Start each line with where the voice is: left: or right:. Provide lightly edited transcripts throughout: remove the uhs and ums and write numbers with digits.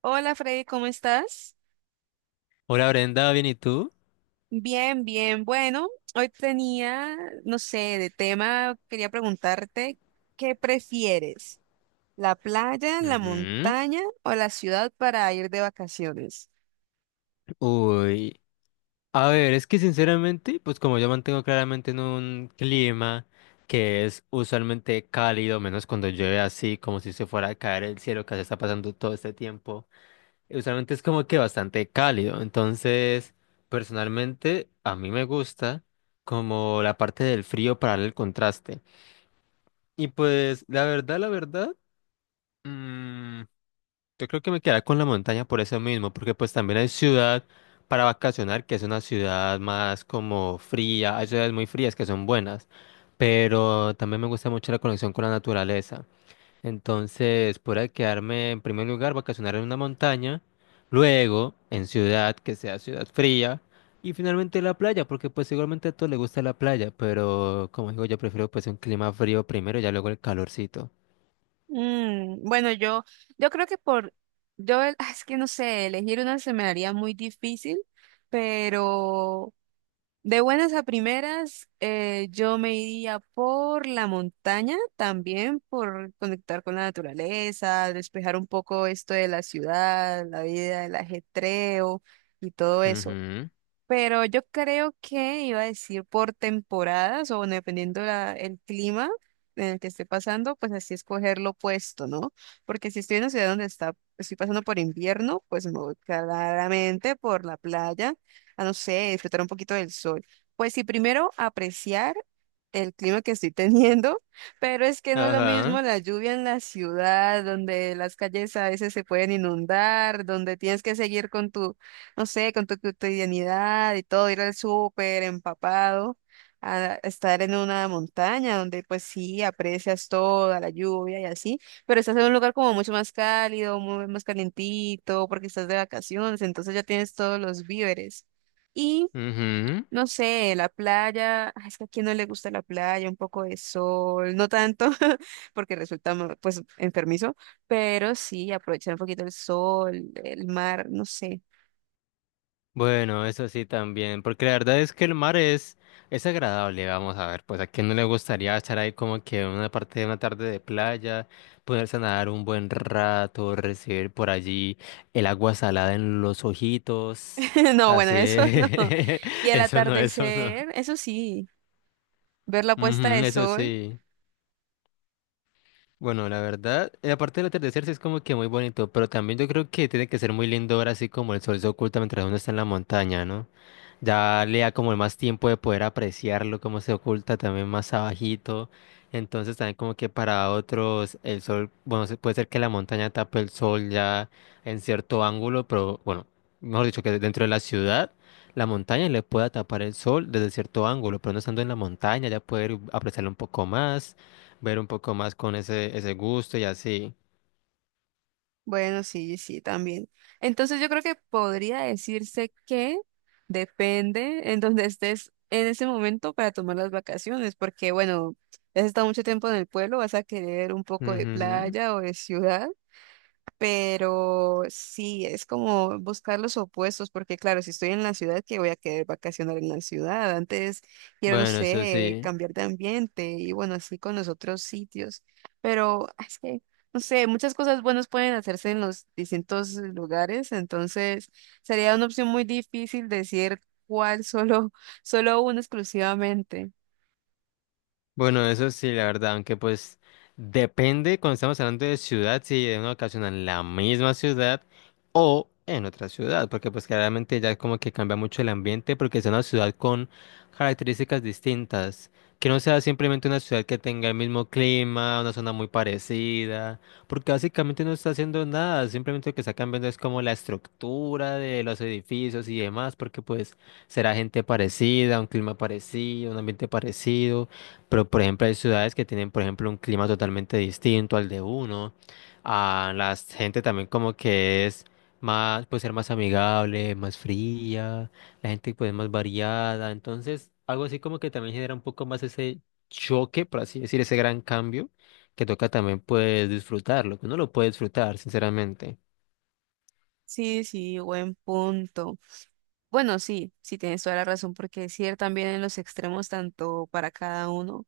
right: Hola Freddy, ¿cómo estás?
left: Hola Brenda, ¿bien y tú?
right: Bien, bien. Bueno, hoy tenía, no sé, de tema, quería preguntarte, ¿qué prefieres? ¿La playa, la
left: Ujú.
right: montaña o la ciudad para ir de vacaciones?
left: Uy, a ver, es que sinceramente, pues como yo mantengo claramente en un clima que es usualmente cálido, menos cuando llueve así, como si se fuera a caer el cielo que se está pasando todo este tiempo, usualmente es como que bastante cálido. Entonces personalmente a mí me gusta como la parte del frío para darle el contraste. Y pues mm, yo creo que me quedaría con la montaña por eso mismo, porque pues también hay ciudad para vacacionar, que es una ciudad más como fría, hay ciudades muy frías que son buenas, pero también me gusta mucho la conexión con la naturaleza. Entonces, podría quedarme en primer lugar, vacacionar en una montaña, luego en ciudad, que sea ciudad fría, y finalmente la playa, porque pues igualmente a todos les gusta la playa, pero como digo, yo prefiero pues un clima frío primero y ya luego el calorcito.
right: Mm, bueno, yo creo que es que no sé, elegir una se me haría muy difícil, pero de buenas a primeras, yo me iría por la montaña también, por conectar con la naturaleza, despejar un poco esto de la ciudad, la vida, el ajetreo y todo eso.
left: Ujú.
right: Pero yo creo que iba a decir por temporadas o bueno, dependiendo el clima en el que esté pasando, pues así escoger lo opuesto, ¿no? Porque si estoy en una ciudad donde estoy pasando por invierno, pues me voy claramente por la playa, a no sé, disfrutar un poquito del sol. Pues sí, primero apreciar el clima que estoy teniendo, pero es que no es lo mismo
left: Ajá.
right: la lluvia en la ciudad, donde las calles a veces se pueden inundar, donde tienes que seguir con tu no sé, con tu cotidianidad y todo, ir al súper empapado, a estar en una montaña donde pues sí aprecias toda la lluvia y así, pero estás en un lugar como mucho más cálido, muy más calientito, porque estás de vacaciones, entonces ya tienes todos los víveres. Y
left: Ujú.
right: no sé, la playa, ay, es que a quién no le gusta la playa, un poco de sol, no tanto, porque resulta pues enfermizo, pero sí aprovechar un poquito el sol, el mar, no sé.
left: Bueno, eso sí también, porque la verdad es que el mar es agradable, vamos a ver, pues a quién no le gustaría estar ahí como que una parte de una tarde de playa, ponerse a nadar un buen rato, recibir por allí el agua salada en los ojitos,
right: No, bueno,
left: así,
right: eso no. Y el
left: eso no, eso no.
right: atardecer, eso sí, ver la puesta de
left: Ujú, eso
right: sol,
left: sí. Bueno, la verdad, aparte del atardecer sí es como que muy bonito, pero también yo creo que tiene que ser muy lindo ver así como el sol se oculta mientras uno está en la montaña, ¿no? Ya le da como más tiempo de poder apreciarlo, cómo se oculta también más abajito. Entonces también como que para otros el sol, bueno, puede ser que la montaña tape el sol ya en cierto ángulo, pero bueno, mejor dicho, que dentro de la ciudad la montaña le pueda tapar el sol desde cierto ángulo, pero no estando en la montaña ya poder apreciarlo un poco más, ver un poco más con ese gusto y así.
right: bueno, sí, sí, también. Entonces yo creo que podría decirse que depende en donde estés en ese momento para tomar las vacaciones, porque bueno, has estado mucho tiempo en el pueblo, vas a querer un poco de
left: Ujú.
right: playa o de ciudad. Pero sí, es como buscar los opuestos, porque claro, si estoy en la ciudad, ¿que voy a querer vacacionar en la ciudad? Antes quiero, no
left: Bueno, eso
right: sé,
left: sí.
right: cambiar de ambiente y bueno, así con los otros sitios. Pero es que, no sé, muchas cosas buenas pueden hacerse en los distintos lugares, entonces sería una opción muy difícil decir cuál, solo uno exclusivamente.
left: Bueno, eso sí, la verdad, aunque pues depende cuando estamos hablando de ciudad, si de una ocasión en la misma ciudad o en otra ciudad, porque pues claramente ya como que cambia mucho el ambiente porque es una ciudad con características distintas, que no sea simplemente una ciudad que tenga el mismo clima, una zona muy parecida, porque básicamente no está haciendo nada, simplemente lo que está cambiando es como la estructura de los edificios y demás, porque pues será gente parecida, un clima parecido, un ambiente parecido. Pero, por ejemplo, hay ciudades que tienen, por ejemplo, un clima totalmente distinto al de uno. A la gente también como que es más, puede ser más amigable, más fría, la gente pues más variada. Entonces, algo así como que también genera un poco más ese choque, por así decir, ese gran cambio que toca también pues disfrutarlo, que uno lo puede disfrutar, sinceramente.
right: Sí, sí, buen punto. Bueno, sí, sí tienes toda la razón, porque es ir también en los extremos, tanto para cada uno.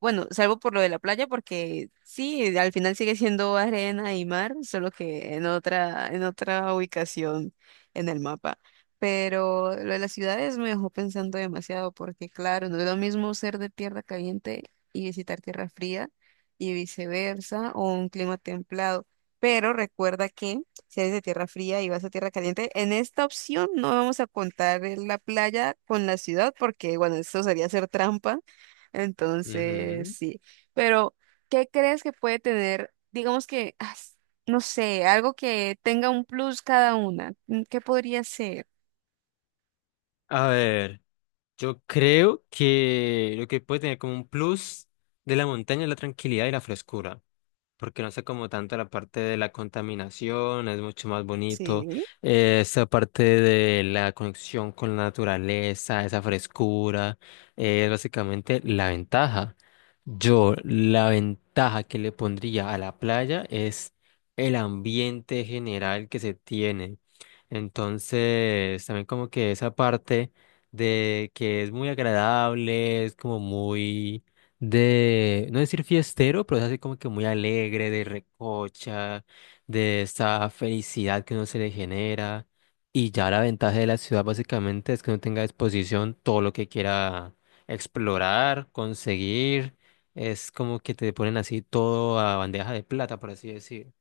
right: Bueno, salvo por lo de la playa, porque sí, al final sigue siendo arena y mar, solo que en otra ubicación en el mapa. Pero lo de las ciudades me dejó pensando demasiado, porque claro, no es lo mismo ser de tierra caliente y visitar tierra fría y viceversa, o un clima templado. Pero recuerda que si eres de tierra fría y vas a tierra caliente, en esta opción no vamos a contar la playa con la ciudad, porque bueno, eso sería hacer trampa entonces,
left: Ujú.
right: sí. Pero, ¿qué crees que puede tener, digamos que, no sé, algo que tenga un plus cada una? Mm, ¿qué podría ser?
left: A ver, yo creo que lo que puede tener como un plus de la montaña es la tranquilidad y la frescura, porque no sé como tanto la parte de la contaminación, es mucho más bonito,
right: Sí.
left: esa parte de la conexión con la naturaleza, esa frescura, es básicamente la ventaja. Yo la ventaja que le pondría a la playa es el ambiente general que se tiene. Entonces, también como que esa parte de que es muy agradable, es como muy de, no decir fiestero, pero es así como que muy alegre, de recocha, de esa felicidad que uno se le genera. Y ya la ventaja de la ciudad básicamente es que uno tenga a disposición todo lo que quiera explorar, conseguir. Es como que te ponen así todo a bandeja de plata, por así decir.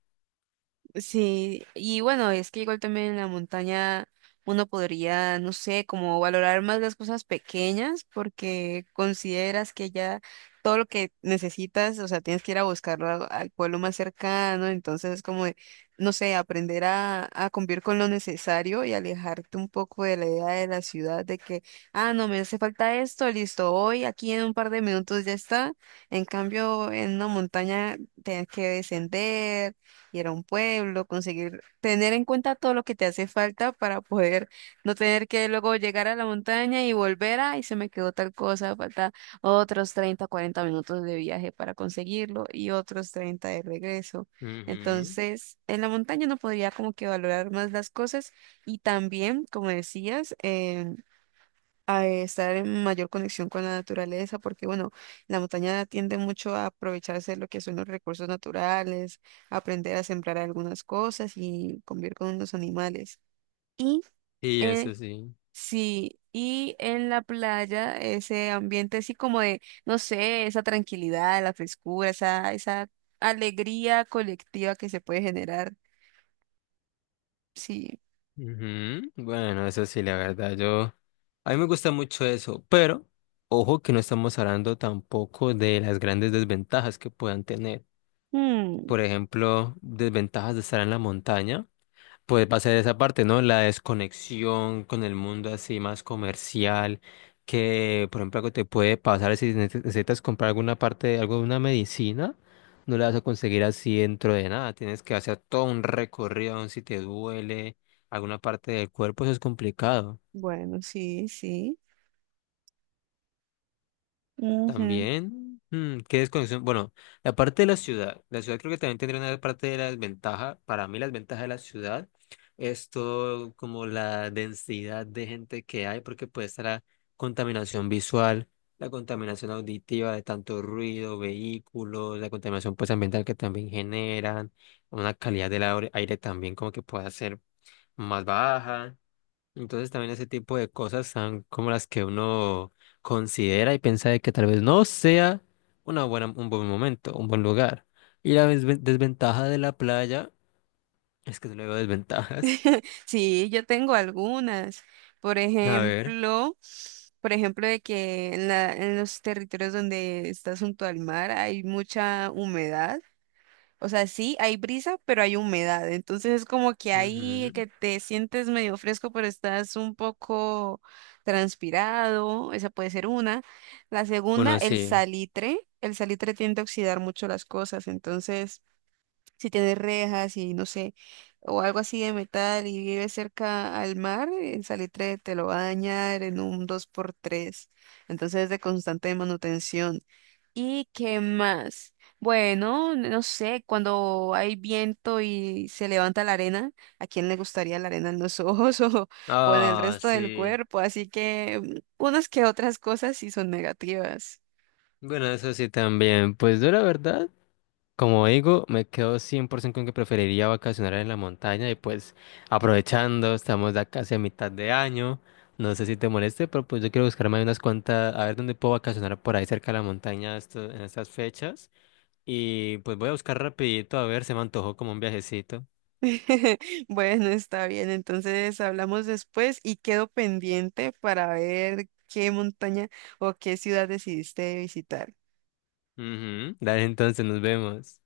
right: Sí, y bueno, es que igual también en la montaña uno podría, no sé, como valorar más las cosas pequeñas porque consideras que ya todo lo que necesitas, o sea, tienes que ir a buscarlo al pueblo más cercano, entonces es como, de, no sé, aprender a convivir con lo necesario y alejarte un poco de la idea de la ciudad de que, ah, no, me hace falta esto, listo, hoy aquí en un par de minutos ya está. En cambio, en una montaña tienes que descender, ir a un pueblo, conseguir, tener en cuenta todo lo que te hace falta para poder no tener que luego llegar a la montaña y y se me quedó tal cosa, falta otros 30 40 minutos de viaje para conseguirlo y otros 30 de regreso.
left: Ujú.
right: Entonces, en la montaña no podría como que valorar más las cosas y también, como decías, a estar en mayor conexión con la naturaleza, porque bueno, la montaña tiende mucho a aprovecharse de lo que son los recursos naturales, aprender a sembrar algunas cosas y convivir con los animales. Y
left: Y
right: eh,
left: eso sí.
right: sí, y en la playa ese ambiente así como de, no sé, esa tranquilidad, la frescura, esa alegría colectiva que se puede generar. Sí.
left: Ujú. Bueno, eso sí, la verdad, yo... A mí me gusta mucho eso, pero ojo que no estamos hablando tampoco de las grandes desventajas que puedan tener.
right: Mm,
left: Por ejemplo, desventajas de estar en la montaña puede pasar esa parte, ¿no? La desconexión con el mundo así más comercial, que por ejemplo algo te puede pasar si necesitas comprar alguna parte, algo de una medicina, no la vas a conseguir así dentro de nada, tienes que hacer todo un recorrido, aun si te duele alguna parte del cuerpo, eso es complicado.
right: bueno, sí, sí.
left: También, qué desconexión. Bueno, la parte de la ciudad creo que también tendría una parte de la desventaja. Para mí, la desventaja de la ciudad es todo como la densidad de gente que hay, porque puede estar la contaminación visual, la contaminación auditiva de tanto ruido, vehículos, la contaminación pues ambiental que también generan, una calidad del aire también como que pueda ser más baja. Entonces también ese tipo de cosas son como las que uno considera y piensa de que tal vez no sea una buena, un buen momento, un buen lugar. Y la desventaja de la playa es que no le veo desventajas.
right: Sí, yo tengo algunas. Por
left: A ver.
right: ejemplo, por ejemplo, de que en los territorios donde estás junto al mar hay mucha humedad. O sea, sí, hay brisa, pero hay humedad. Entonces es como que ahí
left: Ujú.
right: que te sientes medio fresco, pero estás un poco transpirado. Esa puede ser una. La segunda,
left: Bueno,
right: el
left: sí.
right: salitre. El salitre tiende a oxidar mucho las cosas, entonces si tiene rejas y no sé, o algo así de metal y vive cerca al mar, el salitre te lo va a dañar en un dos por tres. Entonces es de constante manutención. ¿Y qué más? Bueno, no sé, cuando hay viento y se levanta la arena, ¿a quién le gustaría la arena en los ojos o en el
left: Ah,
right: resto del
left: sí.
right: cuerpo? Así que mm, unas que otras cosas sí son negativas.
left: Bueno, eso sí también. Pues yo la verdad. Como digo, me quedo 100% con que preferiría vacacionar en la montaña y pues aprovechando, estamos ya casi a mitad de año, no sé si te moleste, pero pues yo quiero buscarme ahí unas cuantas, a ver dónde puedo vacacionar por ahí cerca de la montaña en estas fechas y pues voy a buscar rapidito, a ver, se me antojó como un viajecito.
right: Bueno, está bien. Entonces hablamos después y quedo pendiente para ver qué montaña o qué ciudad decidiste visitar.
left: Ujú, dale, entonces nos vemos.